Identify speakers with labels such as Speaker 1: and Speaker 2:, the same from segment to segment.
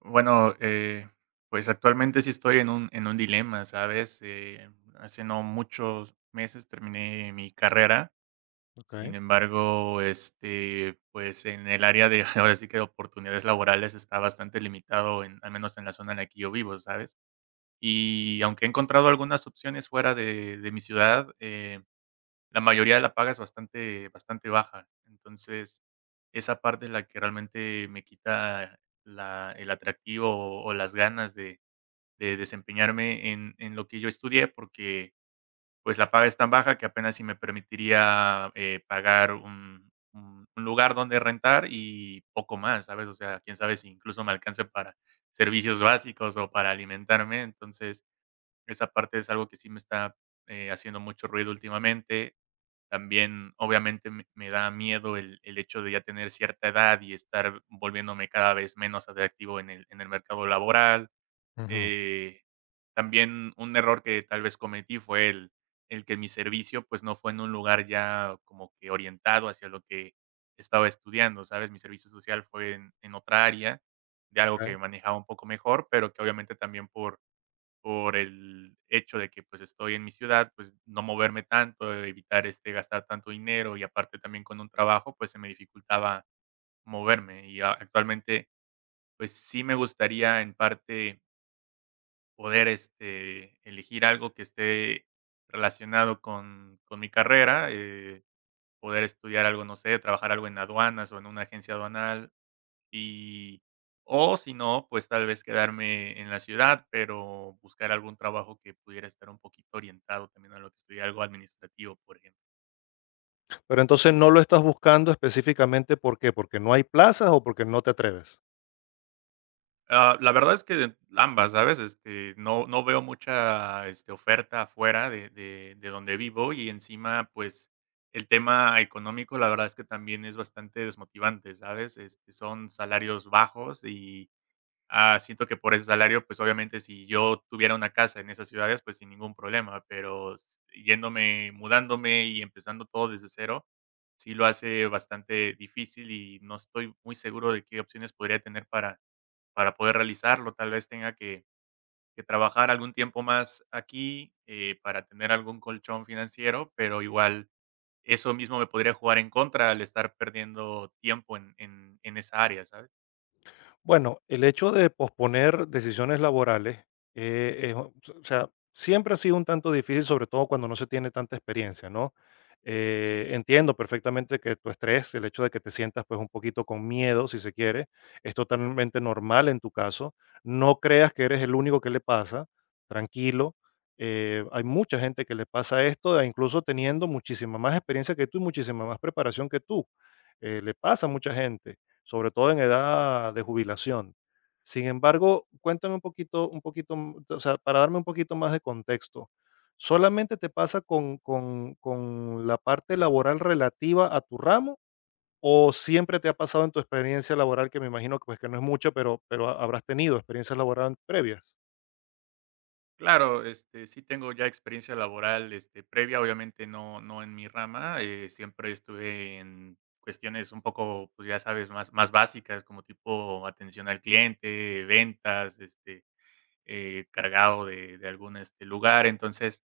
Speaker 1: Bueno, pues actualmente sí estoy en un dilema, ¿sabes? Hace no muchos meses terminé mi carrera.
Speaker 2: Okay.
Speaker 1: Sin embargo, pues en el área de ahora sí que oportunidades laborales está bastante limitado, en, al menos en la zona en la que yo vivo, ¿sabes? Y aunque he encontrado algunas opciones fuera de mi ciudad, la mayoría la paga es bastante bastante baja. Entonces, esa parte es la que realmente me quita la el atractivo o las ganas de desempeñarme en lo que yo estudié, porque, pues, la paga es tan baja que apenas si me permitiría, pagar un lugar donde rentar y poco más, ¿sabes? O sea, quién sabe si incluso me alcance para servicios básicos o para alimentarme. Entonces, esa parte es algo que sí me está, haciendo mucho ruido últimamente. También, obviamente, me da miedo el hecho de ya tener cierta edad y estar volviéndome cada vez menos atractivo en el mercado laboral.
Speaker 2: Ujú.
Speaker 1: Eh, también un error que tal vez cometí fue el que mi servicio, pues, no fue en un lugar ya como que orientado hacia lo que estaba estudiando, ¿sabes? Mi servicio social fue en otra área, de algo que
Speaker 2: Okey.
Speaker 1: manejaba un poco mejor, pero que obviamente también por el hecho de que, pues, estoy en mi ciudad, pues, no moverme tanto, evitar, gastar tanto dinero y aparte también con un trabajo, pues, se me dificultaba moverme. Y a Actualmente, pues, sí me gustaría en parte poder, elegir algo que esté relacionado con mi carrera, poder estudiar algo, no sé, trabajar algo en aduanas o en una agencia aduanal. Y o si no, pues tal vez quedarme en la ciudad, pero buscar algún trabajo que pudiera estar un poquito orientado también a lo que estudié, algo administrativo, por ejemplo.
Speaker 2: Pero entonces no lo estás buscando específicamente, ¿por qué? ¿Porque no hay plazas o porque no te atreves?
Speaker 1: Ah, la verdad es que ambas, ¿sabes? No, no veo mucha oferta afuera de donde vivo y encima, pues, el tema económico, la verdad es que también es bastante desmotivante, ¿sabes? Son salarios bajos y ah, siento que por ese salario, pues, obviamente, si yo tuviera una casa en esas ciudades, pues, sin ningún problema, pero s yéndome, mudándome y empezando todo desde cero, sí lo hace bastante difícil y no estoy muy seguro de qué opciones podría tener para poder realizarlo. Tal vez tenga que trabajar algún tiempo más aquí, para tener algún colchón financiero, pero igual eso mismo me podría jugar en contra al estar perdiendo tiempo en esa área, ¿sabes?
Speaker 2: Bueno, el hecho de posponer decisiones laborales, es o sea, siempre ha sido un tanto difícil, sobre todo cuando no se tiene tanta experiencia, ¿no?
Speaker 1: Sí.
Speaker 2: Entiendo perfectamente que tu estrés, el hecho de que te sientas pues un poquito con miedo, si se quiere, es totalmente normal en tu caso. No creas que eres el único que le pasa, tranquilo. Hay mucha gente que le pasa esto, e incluso teniendo muchísima más experiencia que tú y muchísima más preparación que tú. Le pasa a mucha gente sobre todo en edad de jubilación. Sin embargo, cuéntame un poquito, o sea, para darme un poquito más de contexto, ¿solamente te pasa con la parte laboral relativa a tu ramo o siempre te ha pasado en tu experiencia laboral, que me imagino que, pues, que no es mucho, pero, habrás tenido experiencias laborales previas?
Speaker 1: Claro, sí tengo ya experiencia laboral, previa, obviamente no en mi rama. Siempre estuve en cuestiones un poco, pues, ya sabes, más básicas, como tipo atención al cliente, ventas, encargado de algún, lugar. Entonces,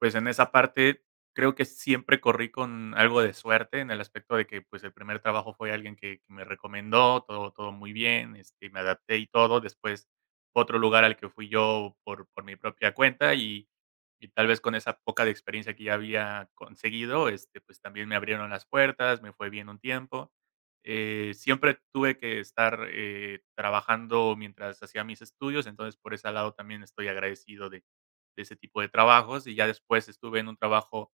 Speaker 1: pues, en esa parte creo que siempre corrí con algo de suerte, en el aspecto de que, pues, el primer trabajo fue alguien que me recomendó, todo muy bien, me adapté y todo. Después, fue otro lugar al que fui yo por mi propia cuenta y tal vez con esa poca de experiencia que ya había conseguido, pues, también me abrieron las puertas, me fue bien un tiempo. Siempre tuve que estar, trabajando mientras hacía mis estudios, entonces por ese lado también estoy agradecido de ese tipo de trabajos, y ya después estuve en un trabajo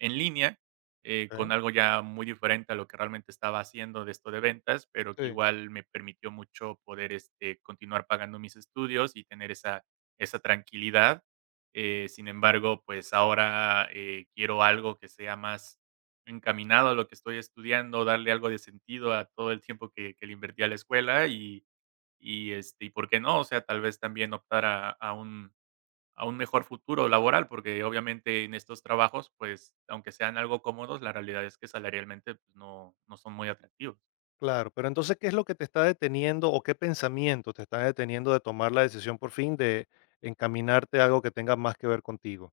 Speaker 1: en línea, con
Speaker 2: Ok.
Speaker 1: algo ya muy diferente a lo que realmente estaba haciendo de esto de ventas, pero que
Speaker 2: Sí.
Speaker 1: igual me permitió mucho poder, continuar pagando mis estudios y tener esa tranquilidad. Sin embargo, pues ahora, quiero algo que sea más encaminado a lo que estoy estudiando, darle algo de sentido a todo el tiempo que le invertí a la escuela y, y por qué no, o sea, tal vez también optar a un mejor futuro laboral, porque obviamente en estos trabajos, pues, aunque sean algo cómodos, la realidad es que salarialmente, pues, no son muy atractivos.
Speaker 2: Claro, pero entonces, ¿qué es lo que te está deteniendo o qué pensamiento te está deteniendo de tomar la decisión por fin de encaminarte a algo que tenga más que ver contigo?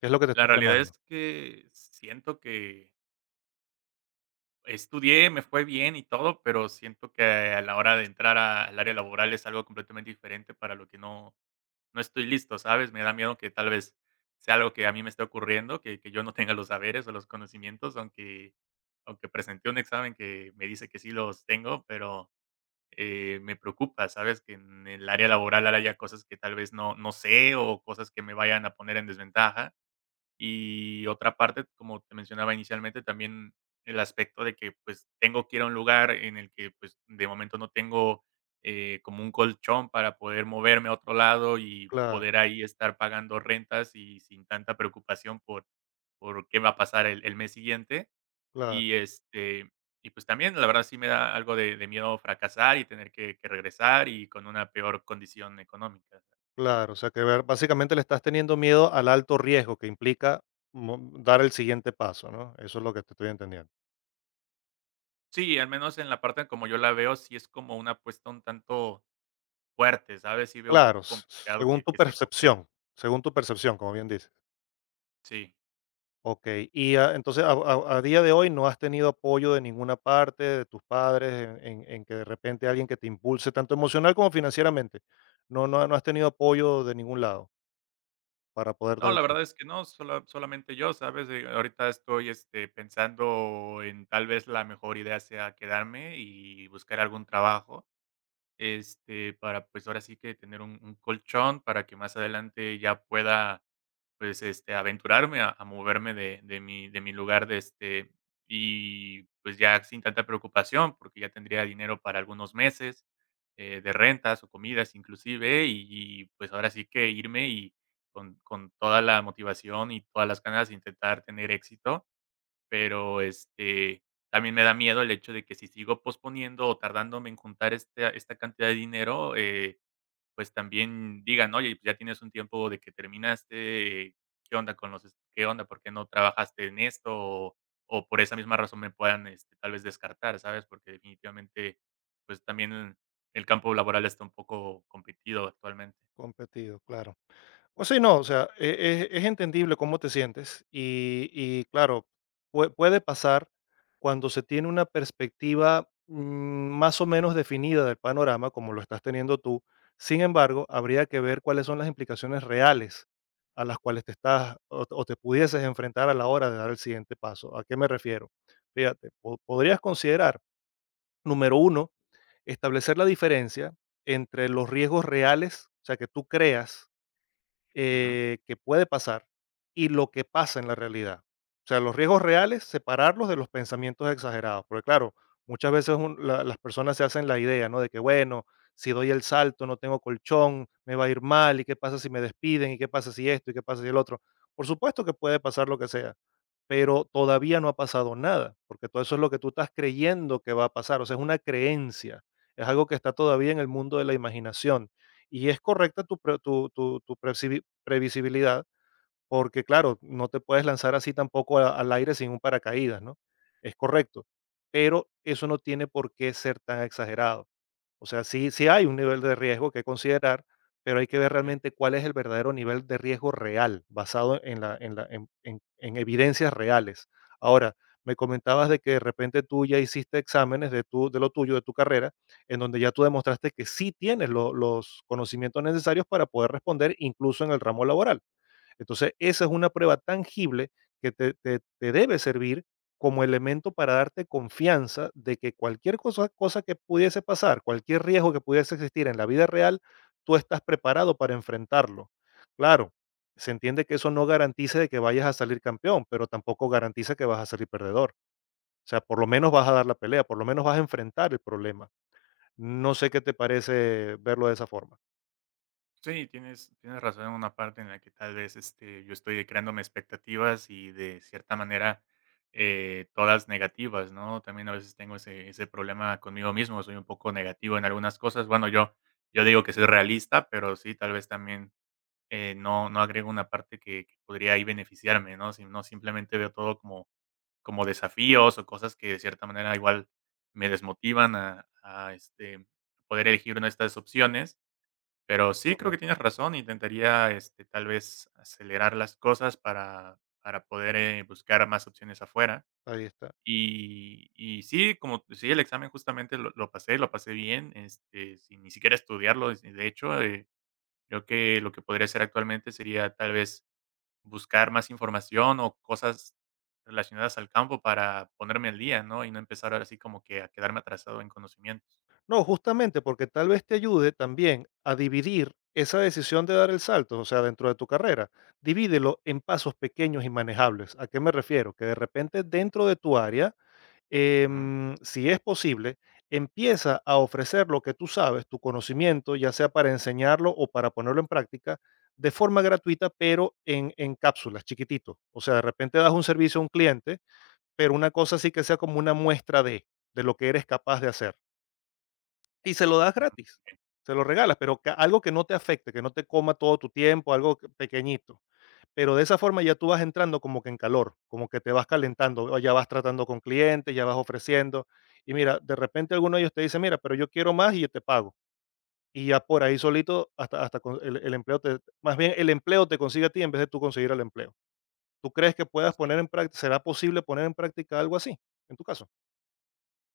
Speaker 2: ¿Qué es lo que te está
Speaker 1: La realidad es
Speaker 2: frenando?
Speaker 1: que siento que estudié, me fue bien y todo, pero siento que a la hora de entrar a al área laboral es algo completamente diferente para lo que no estoy listo, ¿sabes? Me da miedo que tal vez sea algo que a mí me esté ocurriendo, que yo no tenga los saberes o los conocimientos, aunque presenté un examen que me dice que sí los tengo, pero me preocupa, ¿sabes? Que en el área laboral haya cosas que tal vez no, no sé o cosas que me vayan a poner en desventaja. Y otra parte, como te mencionaba inicialmente, también el aspecto de que pues tengo que ir a un lugar en el que pues de momento no tengo como un colchón para poder moverme a otro lado y
Speaker 2: Claro,
Speaker 1: poder ahí estar pagando rentas y sin tanta preocupación por qué va a pasar el mes siguiente
Speaker 2: claro,
Speaker 1: y, y pues también, la verdad, sí me da algo de miedo fracasar y tener que regresar y con una peor condición económica.
Speaker 2: claro. O sea, básicamente le estás teniendo miedo al alto riesgo que implica dar el siguiente paso, ¿no? Eso es lo que te estoy entendiendo.
Speaker 1: Sí, al menos en la parte como yo la veo, sí es como una apuesta un tanto fuerte, ¿sabes? Sí veo un
Speaker 2: Claro.
Speaker 1: poco complicado
Speaker 2: Según tu
Speaker 1: que se concrete.
Speaker 2: percepción, según tu percepción, como bien dices.
Speaker 1: Sí.
Speaker 2: Ok. Y entonces a día de hoy no has tenido apoyo de ninguna parte, de tus padres, en que de repente alguien que te impulse, tanto emocional como financieramente. No, no, no has tenido apoyo de ningún lado para poder dar
Speaker 1: No,
Speaker 2: el
Speaker 1: la
Speaker 2: salto.
Speaker 1: verdad es que no, solamente yo, ¿sabes? Ahorita estoy, pensando en tal vez la mejor idea sea quedarme y buscar algún trabajo, para, pues, ahora sí que tener un colchón para que más adelante ya pueda pues, aventurarme a moverme de mi lugar de, y, pues, ya sin tanta preocupación, porque ya tendría dinero para algunos meses, de rentas o comidas inclusive, y, pues, ahora sí que irme y con toda la motivación y todas las ganas de intentar tener éxito, pero, también me da miedo el hecho de que si sigo posponiendo o tardándome en juntar esta cantidad de dinero, pues, también digan: "Oye, pues, ya tienes un tiempo de que terminaste, ¿qué onda con los es qué onda? ¿Por qué no trabajaste en esto?". O por esa misma razón me puedan, tal vez descartar, ¿sabes? Porque definitivamente, pues, también el campo laboral está un poco competido actualmente.
Speaker 2: Competido, claro. Pues sí, no, o sea, es entendible cómo te sientes y claro, puede pasar cuando se tiene una perspectiva más o menos definida del panorama, como lo estás teniendo tú. Sin embargo, habría que ver cuáles son las implicaciones reales a las cuales te estás o te pudieses enfrentar a la hora de dar el siguiente paso. ¿A qué me refiero? Fíjate, podrías considerar, número 1, establecer la diferencia entre los riesgos reales, o sea, que tú creas
Speaker 1: Ujú.
Speaker 2: que puede pasar y lo que pasa en la realidad. O sea, los riesgos reales, separarlos de los pensamientos exagerados. Porque claro, muchas veces las personas se hacen la idea, ¿no? De que, bueno, si doy el salto, no tengo colchón, me va a ir mal, ¿y qué pasa si me despiden? ¿Y qué pasa si esto? ¿Y qué pasa si el otro? Por supuesto que puede pasar lo que sea, pero todavía no ha pasado nada, porque todo eso es lo que tú estás creyendo que va a pasar, o sea, es una creencia, es algo que está todavía en el mundo de la imaginación. Y es correcta tu, pre- tu percibi- previsibilidad, porque claro, no te puedes lanzar así tampoco al aire sin un paracaídas, ¿no? Es correcto, pero eso no tiene por qué ser tan exagerado. O sea, sí, sí hay un nivel de riesgo que considerar, pero hay que ver
Speaker 1: Sí.
Speaker 2: realmente cuál es el verdadero nivel de riesgo real, basado en, la, en, la- en evidencias reales. Ahora, me comentabas de que de repente tú ya hiciste exámenes de lo tuyo, de tu carrera, en donde ya tú demostraste que sí tienes los conocimientos necesarios para poder responder incluso en el ramo laboral. Entonces, esa es una prueba tangible que te debe servir como elemento para darte confianza de que cualquier cosa, cosa que pudiese pasar, cualquier riesgo que pudiese existir en la vida real, tú estás preparado para enfrentarlo. Claro, se entiende que eso no garantiza de que vayas a salir campeón, pero tampoco garantiza que vas a salir perdedor. O sea, por lo menos vas a dar la pelea, por lo menos vas a enfrentar el problema. No sé qué te parece verlo de esa forma.
Speaker 1: Sí, tienes razón en una parte en la que tal vez yo estoy creándome expectativas y de cierta manera todas negativas, ¿no? También a veces tengo ese problema conmigo mismo, soy un poco negativo en algunas cosas. Bueno, yo digo que soy realista, pero sí, tal vez también no, no agrego una parte que podría ahí beneficiarme, ¿no? Si no simplemente veo todo como, como desafíos o cosas que de cierta manera igual me desmotivan poder elegir una de estas opciones, pero sí, creo que
Speaker 2: Correcto.
Speaker 1: tienes razón, intentaría, tal vez acelerar las cosas para poder, buscar más opciones afuera.
Speaker 2: Ahí está.
Speaker 1: Y sí, como sí, el examen justamente lo pasé bien, sin ni siquiera estudiarlo. De hecho, creo que lo que podría hacer actualmente sería tal vez buscar más información o cosas relacionadas al campo para ponerme al día, ¿no? Y no empezar ahora sí como que a quedarme atrasado en conocimientos.
Speaker 2: No, justamente porque tal vez te ayude también a dividir esa decisión de dar el salto, o sea, dentro de tu carrera, divídelo en pasos pequeños y manejables. ¿A qué me refiero? Que de repente dentro de tu área,
Speaker 1: Ujú,
Speaker 2: si es posible, empieza a ofrecer lo que tú sabes, tu conocimiento, ya sea para enseñarlo o para ponerlo en práctica, de forma gratuita, pero en cápsulas, chiquitito. O sea, de repente das un servicio a un cliente, pero una cosa sí que sea como una muestra de lo que eres capaz de hacer y se lo das
Speaker 1: ujú,
Speaker 2: gratis, se lo regalas, pero que algo que no te afecte, que no te coma todo tu tiempo, pequeñito. Pero de esa forma ya tú vas entrando como que en calor, como que te vas calentando, o ya vas tratando con clientes, ya vas ofreciendo. Y mira, de repente alguno de ellos te dice, mira, pero yo quiero más y yo te pago. Y ya por ahí solito, hasta, el empleo, más bien el empleo te consigue a ti en vez de tú conseguir el empleo. ¿Tú crees que puedas poner en
Speaker 1: sí.
Speaker 2: práctica, será posible poner en práctica algo así? En tu caso,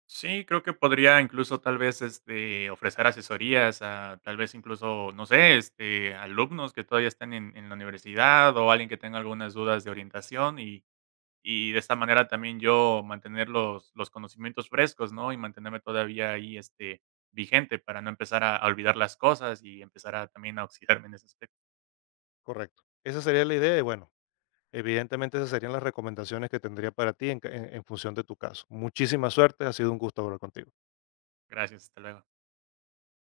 Speaker 1: Sí, creo que podría incluso tal vez, ofrecer asesorías a tal vez incluso, no sé, alumnos que todavía están en la universidad o alguien que tenga algunas dudas de orientación y de esta manera también yo mantener los conocimientos frescos, ¿no? Y mantenerme todavía ahí, vigente para no empezar a olvidar las cosas y empezar a también a oxidarme en ese aspecto.
Speaker 2: correcto. Esa sería la idea. Y bueno, evidentemente, esas serían las recomendaciones que tendría para ti en, en función de tu caso. Muchísima suerte, ha sido un gusto hablar contigo.
Speaker 1: Gracias, hasta luego.